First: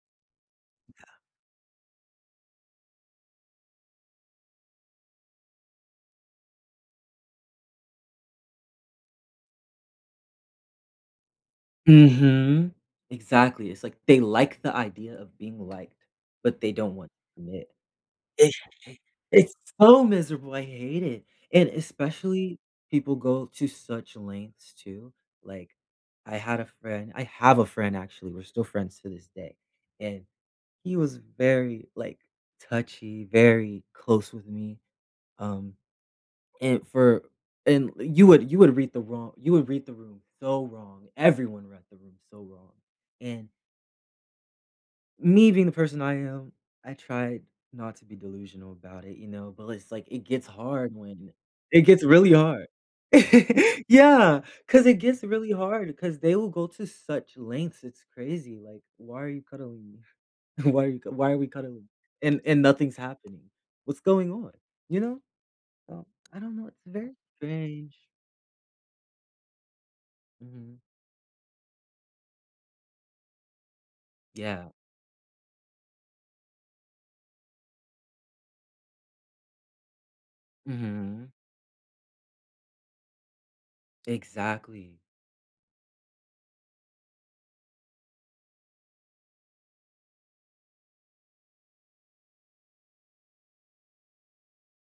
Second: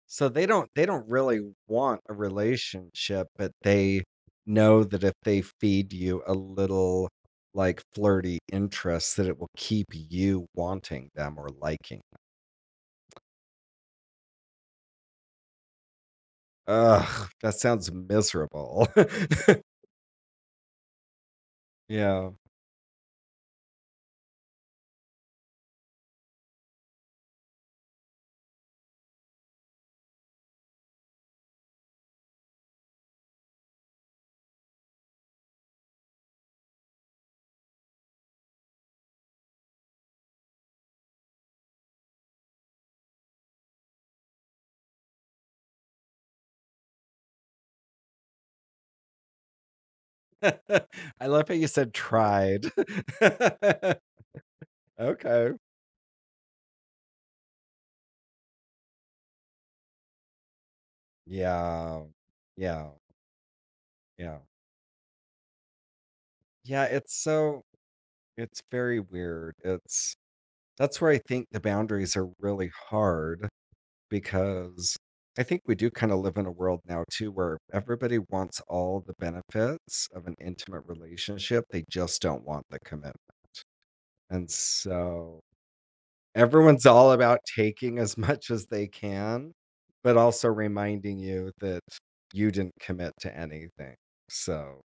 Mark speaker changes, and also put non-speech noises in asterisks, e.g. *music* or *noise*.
Speaker 1: So, they don't they
Speaker 2: Yeah.
Speaker 1: don't really want a relationship, but they know that if they feed you a little, like, flirty interest that it will keep you wanting them or liking them.
Speaker 2: Mhm, exactly, it's like they like the idea of being liked, but they don't want
Speaker 1: Ugh!
Speaker 2: to
Speaker 1: That
Speaker 2: commit.
Speaker 1: sounds miserable.
Speaker 2: Exactly, it's
Speaker 1: *laughs*
Speaker 2: so miserable! I hate it, and
Speaker 1: Yeah.
Speaker 2: especially people go to such lengths, too, like, I had a friend I have a friend, actually, we're still friends to this day, and he was very, like, touchy, very close with me, um, and for and you would you would read the wro you would read the room so wrong everyone read the room so wrong, and me being the person I am, I tried not to be delusional about it, you know? But l it's like, it gets
Speaker 1: *chuckles*
Speaker 2: hard
Speaker 1: I
Speaker 2: when
Speaker 1: love how you
Speaker 2: it
Speaker 1: said
Speaker 2: gets really
Speaker 1: "tried".
Speaker 2: hard *laughs*
Speaker 1: *laughs*
Speaker 2: yeah, 'cause it gets
Speaker 1: Okay.
Speaker 2: really hard 'cause they will go to such lengths, it's crazy, like, "Why are you cuddling me? Why are you c why are we cuddling?"
Speaker 1: Yeah,
Speaker 2: And and
Speaker 1: yeah.
Speaker 2: nothing's happening, what's going
Speaker 1: Yeah.
Speaker 2: on? You know? So, I don't know, it's
Speaker 1: Yeah,
Speaker 2: very
Speaker 1: it's so
Speaker 2: strange.
Speaker 1: it's very weird, it's
Speaker 2: Mhm.
Speaker 1: that's where, I think, the boundaries are really hard,
Speaker 2: Yeah.
Speaker 1: because, I think we do, kind of live in a world now too, where everybody wants all the benefits of an intimate
Speaker 2: Mhm.
Speaker 1: relationship, they just don't want the commitment. And
Speaker 2: Exactly.
Speaker 1: so, everyone's all about taking as much as they can, but also reminding you that you didn't commit to anything. So